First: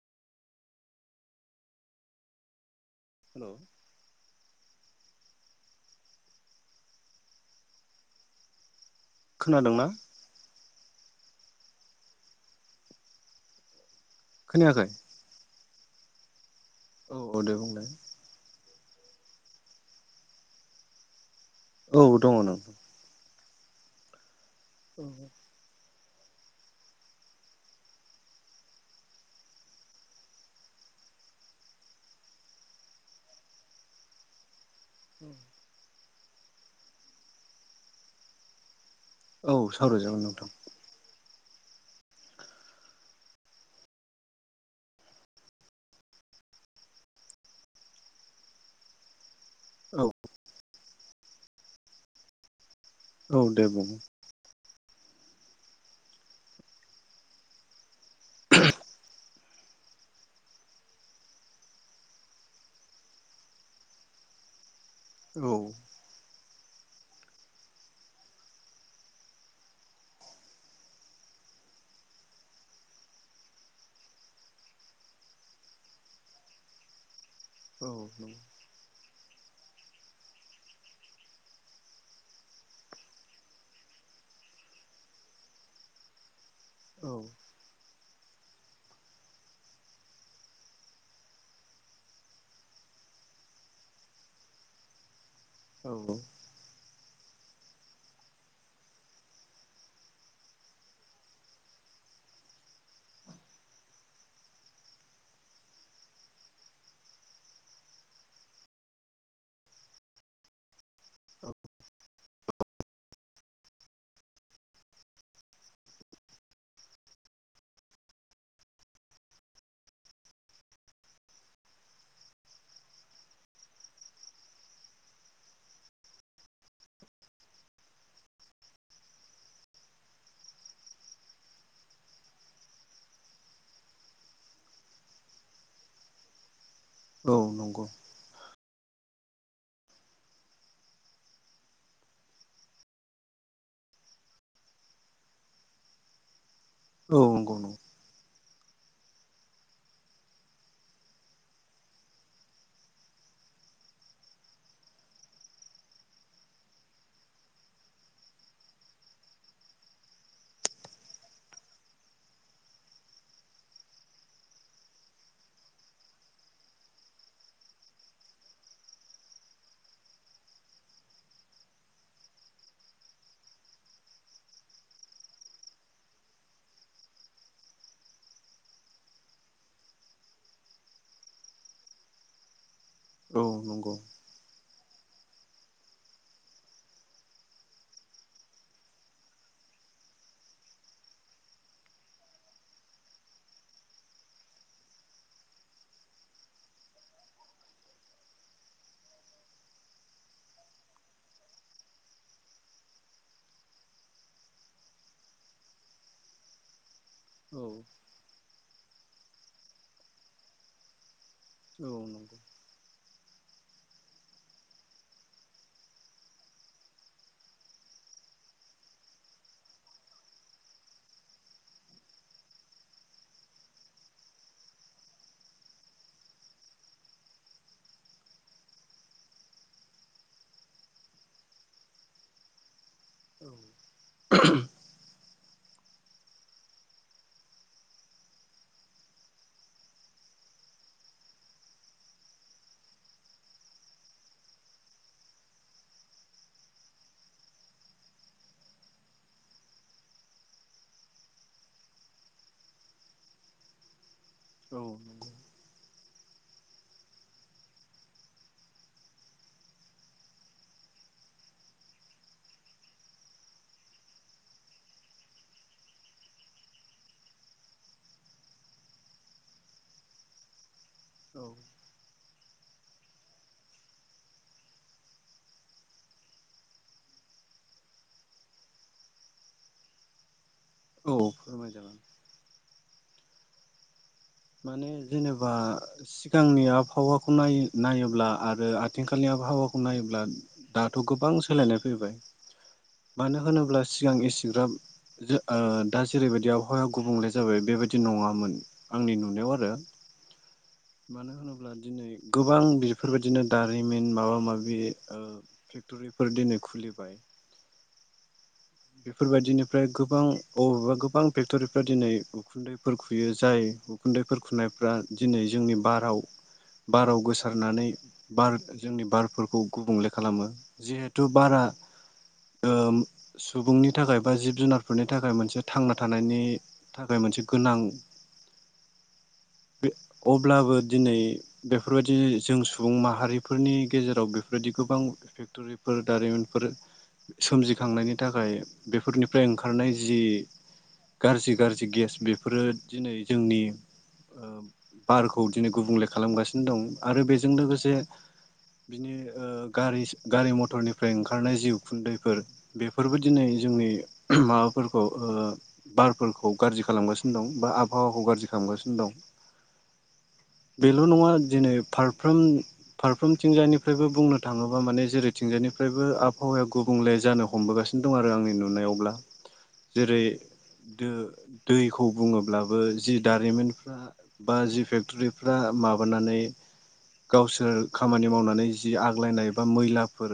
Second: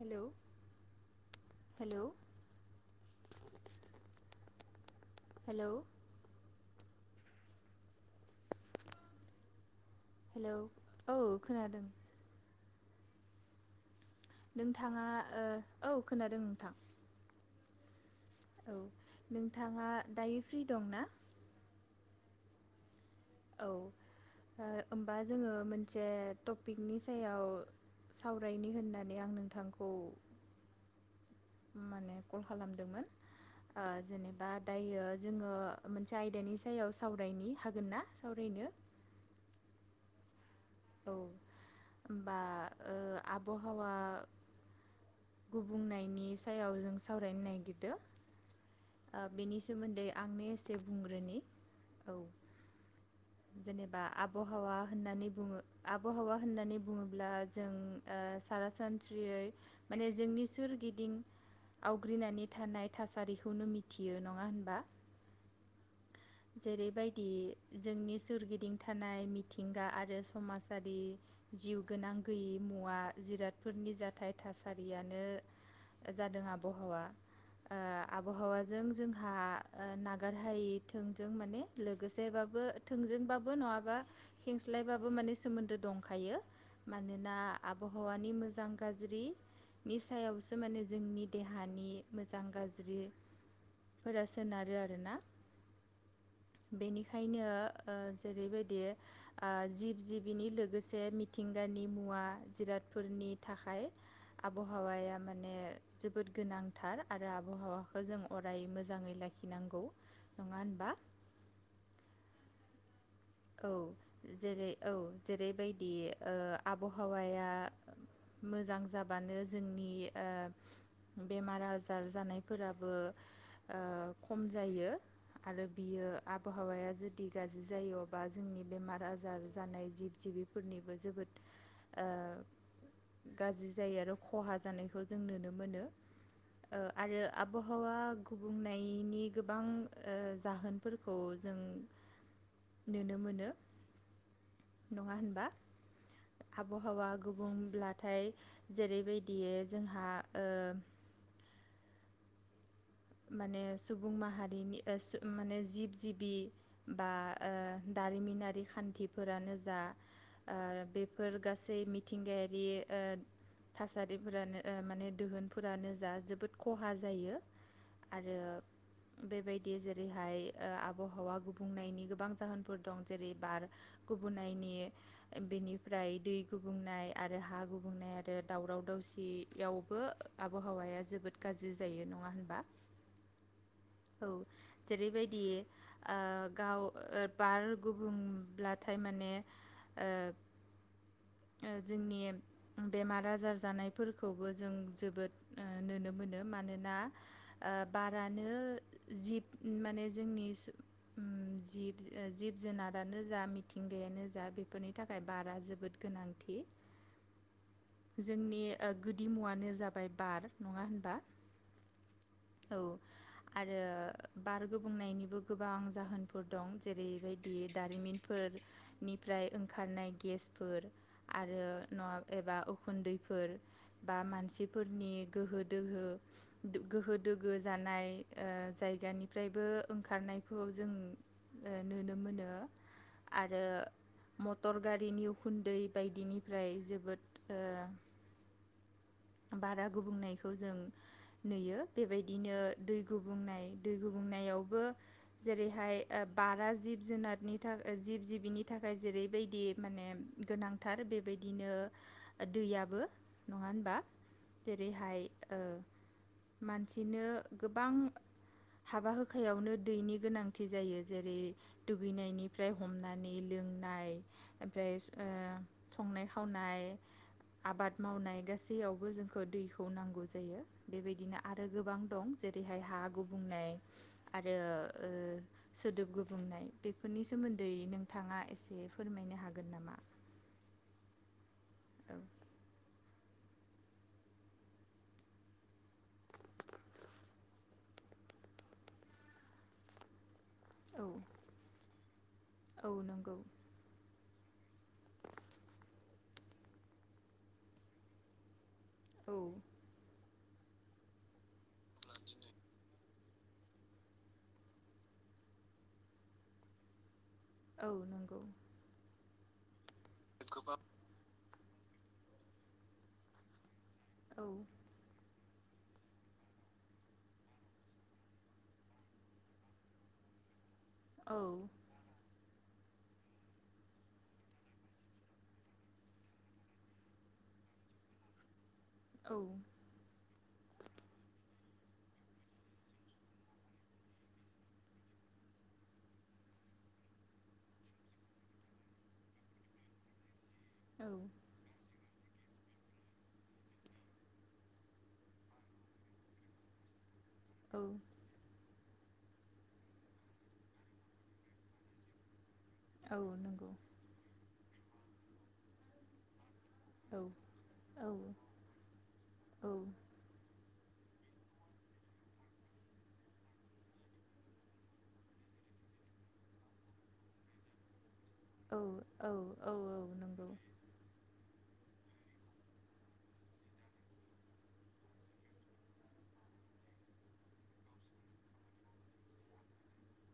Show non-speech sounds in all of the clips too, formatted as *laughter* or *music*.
Hello hello hello hello खोनादोंना? Hello औ खोनादों। खोनायाखै नोंथाङा ओ औ खोनादों नोंथां। औ औ दे बुंलाय। औ नोंथाङा दायो फ्रि दं ना? औ दङ नों औ। ओ होमबा जोङो मोन से टपिकनि सायाव सावरायनि होननानै आं नोंथांखौ माने कल खालामदोंमोन ओ जेनेबा दायो जोङो मोनसे आयदानि सायाव सावरायनि, हागोनना सावरायनो? औ सावरायजागोन नोंथां। औ होमबा ओ आबहावा गुबुंनायनि सायाव जों सावरायनो नागिरदो ओ बेनि औ सोमोन्दै आंनो एसे बुंग्रोनि औ। औ दे बुं जेनेबा आबहावा होननानै बुङो आबहावा होननानै बुङोब्ला जों ओ सारासनस्रियै माने जोंनि सोरगिदिं आवग्रिनानै थानाय थासारिखौनो मिथियो नङा होनबा? औ। जेरैबायदि जोंनि सोरगिदिं थानाय मिथिंगा आरो समाजारि जिउ गोनां गैयि मुवा जिरादफोरनि जाथाय थासारियानो जादों आबहावा। ओ औ आबहावाजों जों हा नागार हायि थोंजों माने लोगोसेबाबो थोंजोंबाबो नङाबा हेंस्लायबाबो माने सोमोन्दो दंखायो। औ मानोना आब हावानि मोजां गाज्रिनि सायावसो माने जोंनि देहानि मोजां गाज्रि फोरा सोनारो आरोना। औ। बेनिखायनो ओ जेरैबायदि ओ जिब जिबिनि लोगोसे मिथिंगानि मुवा जिरादफोरनि थाखाय आबहावाया माने जोबोद गोनांथार आरो आबहावाखौ जों अराय मोजाङै लाखिनांगौ नङा होन बा? औ। औ जेरै औ जेरैबायदि ओ आबहावाया मोजां जाबानो जोंनि ओ बेमार आजार जानायफोराबो ओ खम जायो आरो बियो आबहावाया जुदि गाज्रि जायो बा जोंनि बेमार आजार जानाय जिब जिबिफोरनिबो जोबोद ओ गाज्रि जायो आरो खहा जानायखौ जों नुनो मोनो। ओ आरो औ नंगौ आबहावा गुबुंनायनि गोबां ओ जाहोनफोरखौ जों नुनो मोनो नङा होनबा? आबहावा औ नंगौ नंगौ गुबुंब्लाथाय जेरैबायदि जोंहा ओ माने सुबुं माहारिनि ओ सु माने ओह जिब जिबि बा ओ दारिमिनारि खान्थिफोरानो जा ओ बेफोर गासै मिथिंगायारि ओ थासारिफोरानो ओ माने दोहोनफोरानो जा जोबोद खहा जायो आरो बेबायदि जेरैहाय ओ आबहावा गुबुंनायनि गोबां जाहोनफोरदं जेरै बार गुबुंनायनि बेनिफ्राय दै गुबुंनाय आरो हा गुबुंनाय आरो दावराव दावसियावबो आबहावाया जोबोद गाज्रि जायो। नङा होनबा? औ नंगौ। औ जेरैबायदि ओ गाव ओ बार गुबुंब्लाथाय माने ओ जोंनि बेमार आजार जानायफोरखौबो जों जोबोद नुनो मोनो मानोना ओ बारानो जिब माने जोंनि सु उम जिब जिब जुनादानो जा मिथिंगायानो जा बेफोरनि थाखाय बारा जोबोद गोनांथि। औ जोंनि ओह गोदि मुयानो जाबाय बार नङा होनबा? औ। औ आरो बार गुबुंनायनिबो गोबां जाहोनफोर दं जेरैबायदि दारिमिनफोरनिफ्राय ओंखारनाय गेसफोर आरो नङा एबा उखुन्दैफोर बा मानसिफोरनि गोहो दोहो गोहो दोगो जानाय ओ जायगानिफ्रायबो ओंखारनायखौ जों ओ नुनो मोनो औ आरो मटर गारिनि उ खुन्दै बायदिनिफ्राय जोबोद ओ बारा गुबुंनायखौजों नुयो। बेबायदिनो दै गुबुंनाय दै गुबुंनायावबो जेरैहाय ओ बारा जिब जुनारनि था जिब जिबिनि थाखाय जेरैबायदि माने गोनांथार बेबायदिनो दैयाबो नङा होनबा? औ जेरैहाय नंगौ ओ मानसिनो गोबां हाबा होखायावनो दैनि गोनांथि जायो जेरै दुगैनायनिफ्राय हमनानै लोंनाय ओमफ्राय ओह संनाय खावनाय आबाद मावनाय गासैयावबो जोंखौ दैखौ नांगौ जायो बेबायदिना औ आरो गोबां दं जेरैहाय हा गुबुंनाय आरो ओ सोदोब गुबुंनाय बेफोरनि सोमोन्दै नोंथाङा एसे फोरमायनो हागोन नामा? औ फोरमायगोन। औ। माने जेनोबा सिगांनि आबहावाखौ नायो नायोब्ला आरो आथिंखालनि आबहावाखौ नायोब्ला दाथ' औ गोबां सोलायनाय फैबाय। औ नंगौ मानो होनोब्ला सिगां एस *unintelligible* ओ दा जेरैबायदि आबहावाया गुबुंले जाबाय बेबादि नङामोन आंनि औ नुनायाव आरो। मानो होनोब्ला दिनै गोबां बेफोरबायदिनो दारिमिन माबा माबि ओह फेक्टरिफोर दिनै खुलिबाय। औ नंगौ। बेफोरबादिनो ओमफ्राय गोबां औ अबेबा गोबां फेख फेक्तरिफ्रा दिनै उखुन्दैफोर खुयो जाय उखुन्दैफोर औ खुनायफ्रा दिनै जोंनि बाराव बाराव गोसारनानै बार जोंनि बारफोरखौ गुबुंले खालामो। जिहेथु औ बारा ओम सुबुंनि थाखाय बा जिब जुनारफोरनि थाखाय मोनसे थांना थानायनि थाखाय मोनसे गोनां औ। अब्लाबो दिनै बेफोरबायदि जों सुबुं माहारिफोरनि गेजेराव बेफोरबायदि गोबां फेक्ट'रिफोर दारिमिनफोर सोमजिखांनायनि थाखाय बेफोरनिफ्राय ओंखारनाय जि गारजि गारजि गेस बे फोरो दिनै जोंनि ओ बारखौ दिनै गुबुंले खालामगासिनो दं आरो बेजों लोगोसे बिनि ओ गारि गारि मथरनिफ्राय ओंखारनाय जिउ खुन्दैफोर फोरबो औ दिनै नंगौ जोंनि माबा फोरखौ ओ बारफोरखौ गारजि औ औ खालामगासिनो दं बा आबहावाखौ औ गारजि खालामगासिनो दं। औ बेल' नङा दिनै फारफ्रोम फारफ्रोमथिंजायनिफ्रायबो बुंनो थाङोबा माने जेरैथिंजायनिफ्रायबो आबहावाया गुबुंले जानो हमबोगासिन दं आरो आंनि औ औ नुनायावब्ला जेरै नंगौ दो दैखौ बुङोब्लाबो जि दारिमिनफ्रा बा जि फेक्ट'रिफ्रा माबानानै गावसोर खामानि मावनानै जि आग्लायनाय बा मैलाफोर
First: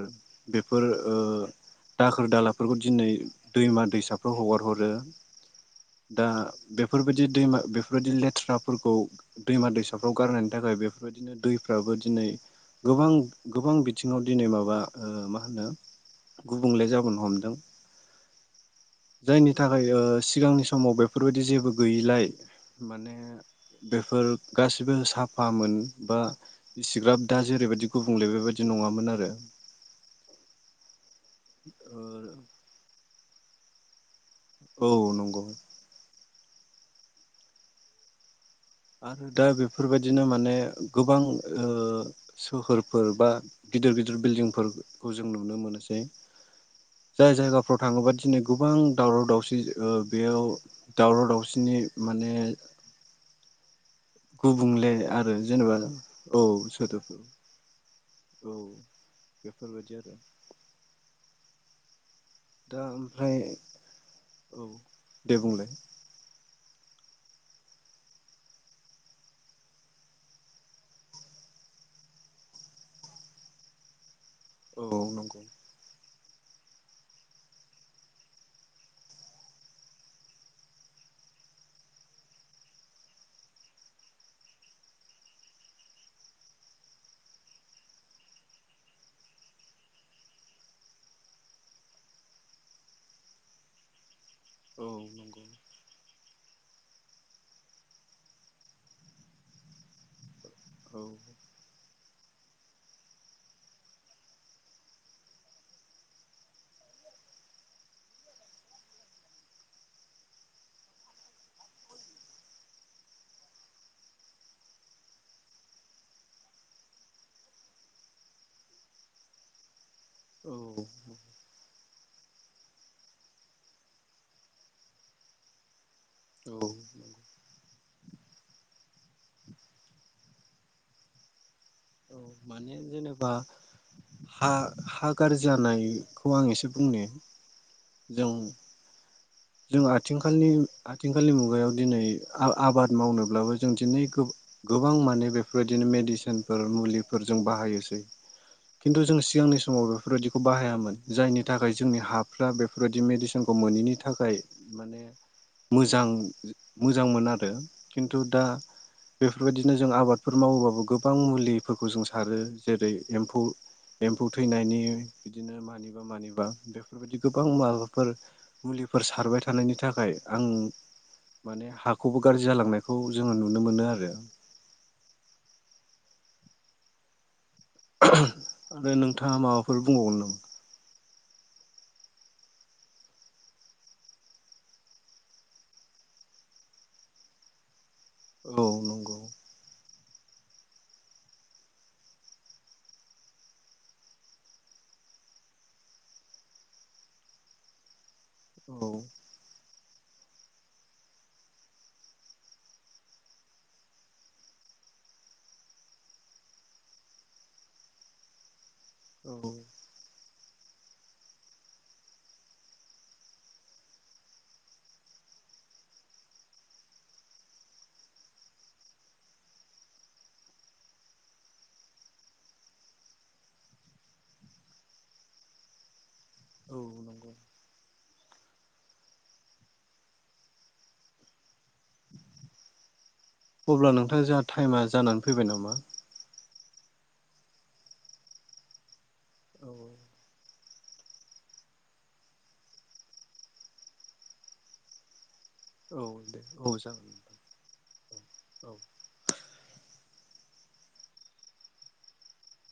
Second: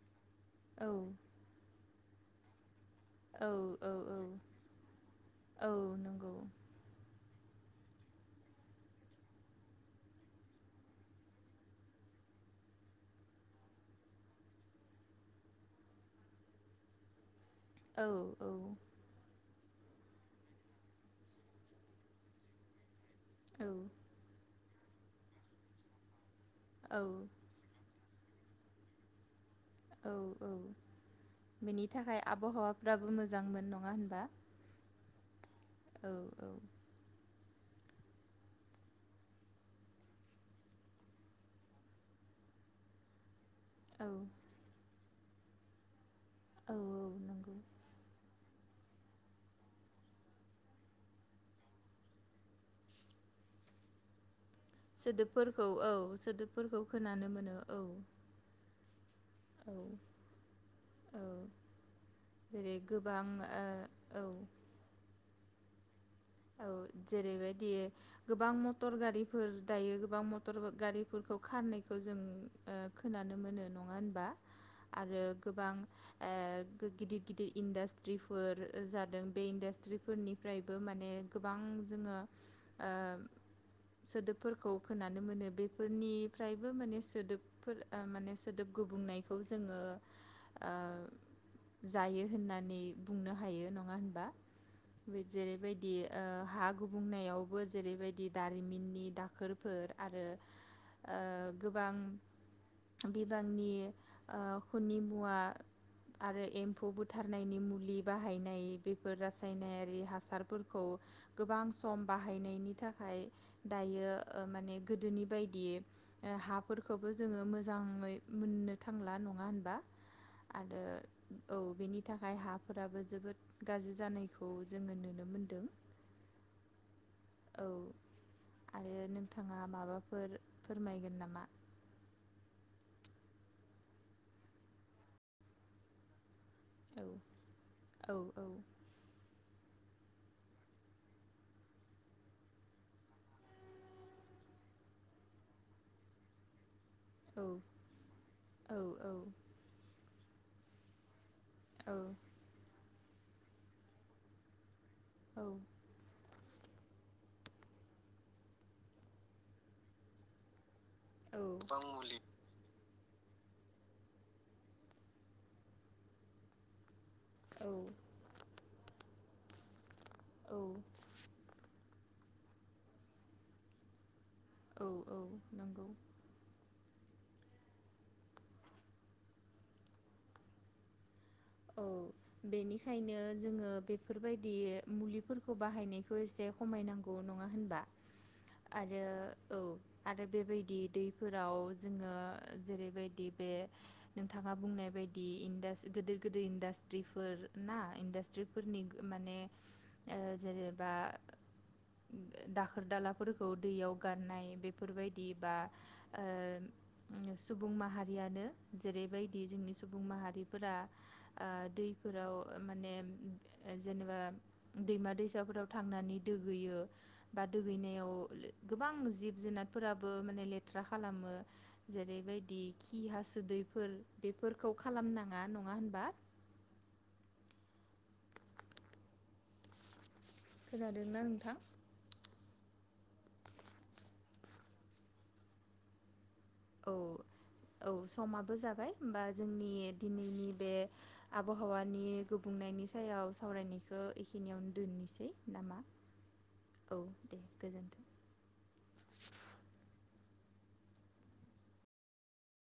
बेफोर औ ओ दाखोर दाला दिनै औ दैमा औ दैसाफ्राव हगार हरो औ दा नंगौ बेफोरबायदि दैमा बेफोरबायदि लेथ्राफोरखौ दैमा दैसाफ्राव गारनायनि थाखाय बेफोरबायदिनो दैफ्राबो दिनै गोबां गोबां बिथिङाव दिनै माबा ओ मा होनो गुबुंले जाबोन हमदों। औ औ। जायनि थाखाय ओ सिगांनि समाव बेफोरबायदि जेबो गैयिलाय माने ए औ बेफोर गासिबो साफा मोन बा औ इसिग्राब दा जेरैबायदि गुबुंले बेबायदि नङामोन आरो औ औ बिनि थाखाय ओ आबहावा फ्राबो मोजांमोन नङा होनबा? औ नंग'। औ औ आरो दा बेफोरबायदिनो माने गोबां ओ सोहोरफोर बा गिदिर औ गिदिर बिल्डिंफोर खौ जों नुनो मोनोसै। औ जाय नंगौ जायगाफोराव थाङोबा दिनै गुबां दावराव दावसि ओ बेयाव दावराव दावसिनि माने गुबुंले आरो सोदोबफोरखौ जेनेबा औ सोदोबफोरखौ खोनानो मोनो औ। बेफोर औ बायदि आरो। औ जेरै दा गोबां ओमफ्राय ओ औ। दे बुंलाय? औ जेरैबायदि गोबां मटर गारिफोर दायो गोबां मटर गारिफोरखौ खारनायखौ जों ओ खोनानो मोनो नङा होनबा? औ आरो नंगौ गोबां आ गो गिदिर गिदिर इन्डास्ट्रिफोर जादों बे इन्डास्ट्रिफोरनिफ्रायबो माने गोबां जोङो ओ सोदोबफोरखौ खोनानो मोनो बेफोरनिफ्रायबो माने सोदोबफोर ओ माने सोदोब गुबुंनायखौ जोङो ओ जायो होननानै बुंनो हायो नङा होनबा? औ नंगौ जेरैबायदि ओ हा गुबुंनायावबो जेरैबायदि दारिमिननि दाखोरफोर आरो औ ओ गोबां बिबांनि ओ खुनि मुवा आरो एम्फौ बुथारनायनि मुलि बाहायनाय बेफोर रासायनारि हासारफोर खौ गोबां सम बाहायनायनि थाखाय दायो ओ माने गोदोनि बायदि ओ हाफोरखौबो जोङो मोजाङै मोननो थांला नङा होनबा? औ आरो औ बेनि थाखाय हाफोराबो जोबोद गाज्रि जानायखौ जोङो नुनो मोन दो। औ औ आरो नोंथाङा माबाफोर फोरमायगोन नामा? औ माने जेनेबा हा हागार जानाय खौ आं एसे औ बुंनि औ जों जों आथिंखालनि आथिंखालनि मुगायाव दिनै आबाद मावनोब्लाबो जों दिनै गोबां माने बेफोरबायदिनो मेडिसिनफोर मुलि फोर जों औ बाहायोसै औ खिन्थु जों सिगांनि समावबो बेफोरबायदिखौ बाहायामोन जायनि थाखाय औ जोंनि हाफ्रा बे फोरबायदि मेदिसिनखौ मोनैनि थाखाय माने औ मोजां मोजां मोन आरो खिन्थु दा बेफोरबायदिनो जों आबादफोर मावोबाबो गो बां मुलिफोरखौ जों सारो जेरै एमफौ एम्फौ थैनायनि बिदिनो मानिबा मानिबा बे बेदि गोबां औ माबाफोर मुलि फोर सारबाय थानायनि था खाय आं औ माने हा खौबो गाज्रि जालांनायखौ जोङो नुनो मोनो आरो। औ औ नंगौ। आरो नोंथाङा माबाफोर बुंबावगोन नामा? औ बेनिखायनो जोङो बेफोरबायदि मुलिफोरखौ बाहायनायखौ एसे खमायनांगौ नङा होनबा? औ आरो नंगौ औ आरो बेबायदि दैफोराव जोङो जेरैबायदि बे नोंथाङा बुंनाय बायदि इडासिटि गोदोर गोदोर इडासट्रिफोर ना इनदास औ थ्रिफोरनि माने ओ जेनेबा दाखोर दालाफोरखौ दैयाव गारनाय बेफोरबायदि बा ओ सुबुं माहारियानो औ जेरैबायदि जोंनि सुबुं माहारि फोरा आ दैफोराव माने जेनेबा दैमा दैसाफोराव थांनानै दोगैयो बा दुगैनायाव गोबां जिब जुनारफोराबो माने लेथ्रा खालामो जेरैबायदि खि हासुदैफोर बेफोरखौ खालामनाङा नङा होन बा? औ नंगौ। खोनादोंना नोंथां? अब्ला नोंथां जोंहा टाइमा जानानै फैबाय नामा? औ औ समाबो जाबाय होमबा जोंनि औ दिनैनि बे आबहावानि गुबुंनायनि सायाव सावरायनायखौ एखिनियावनो दोननोसै नामा? औ औ जागोन दे गोजोन्थों औ औ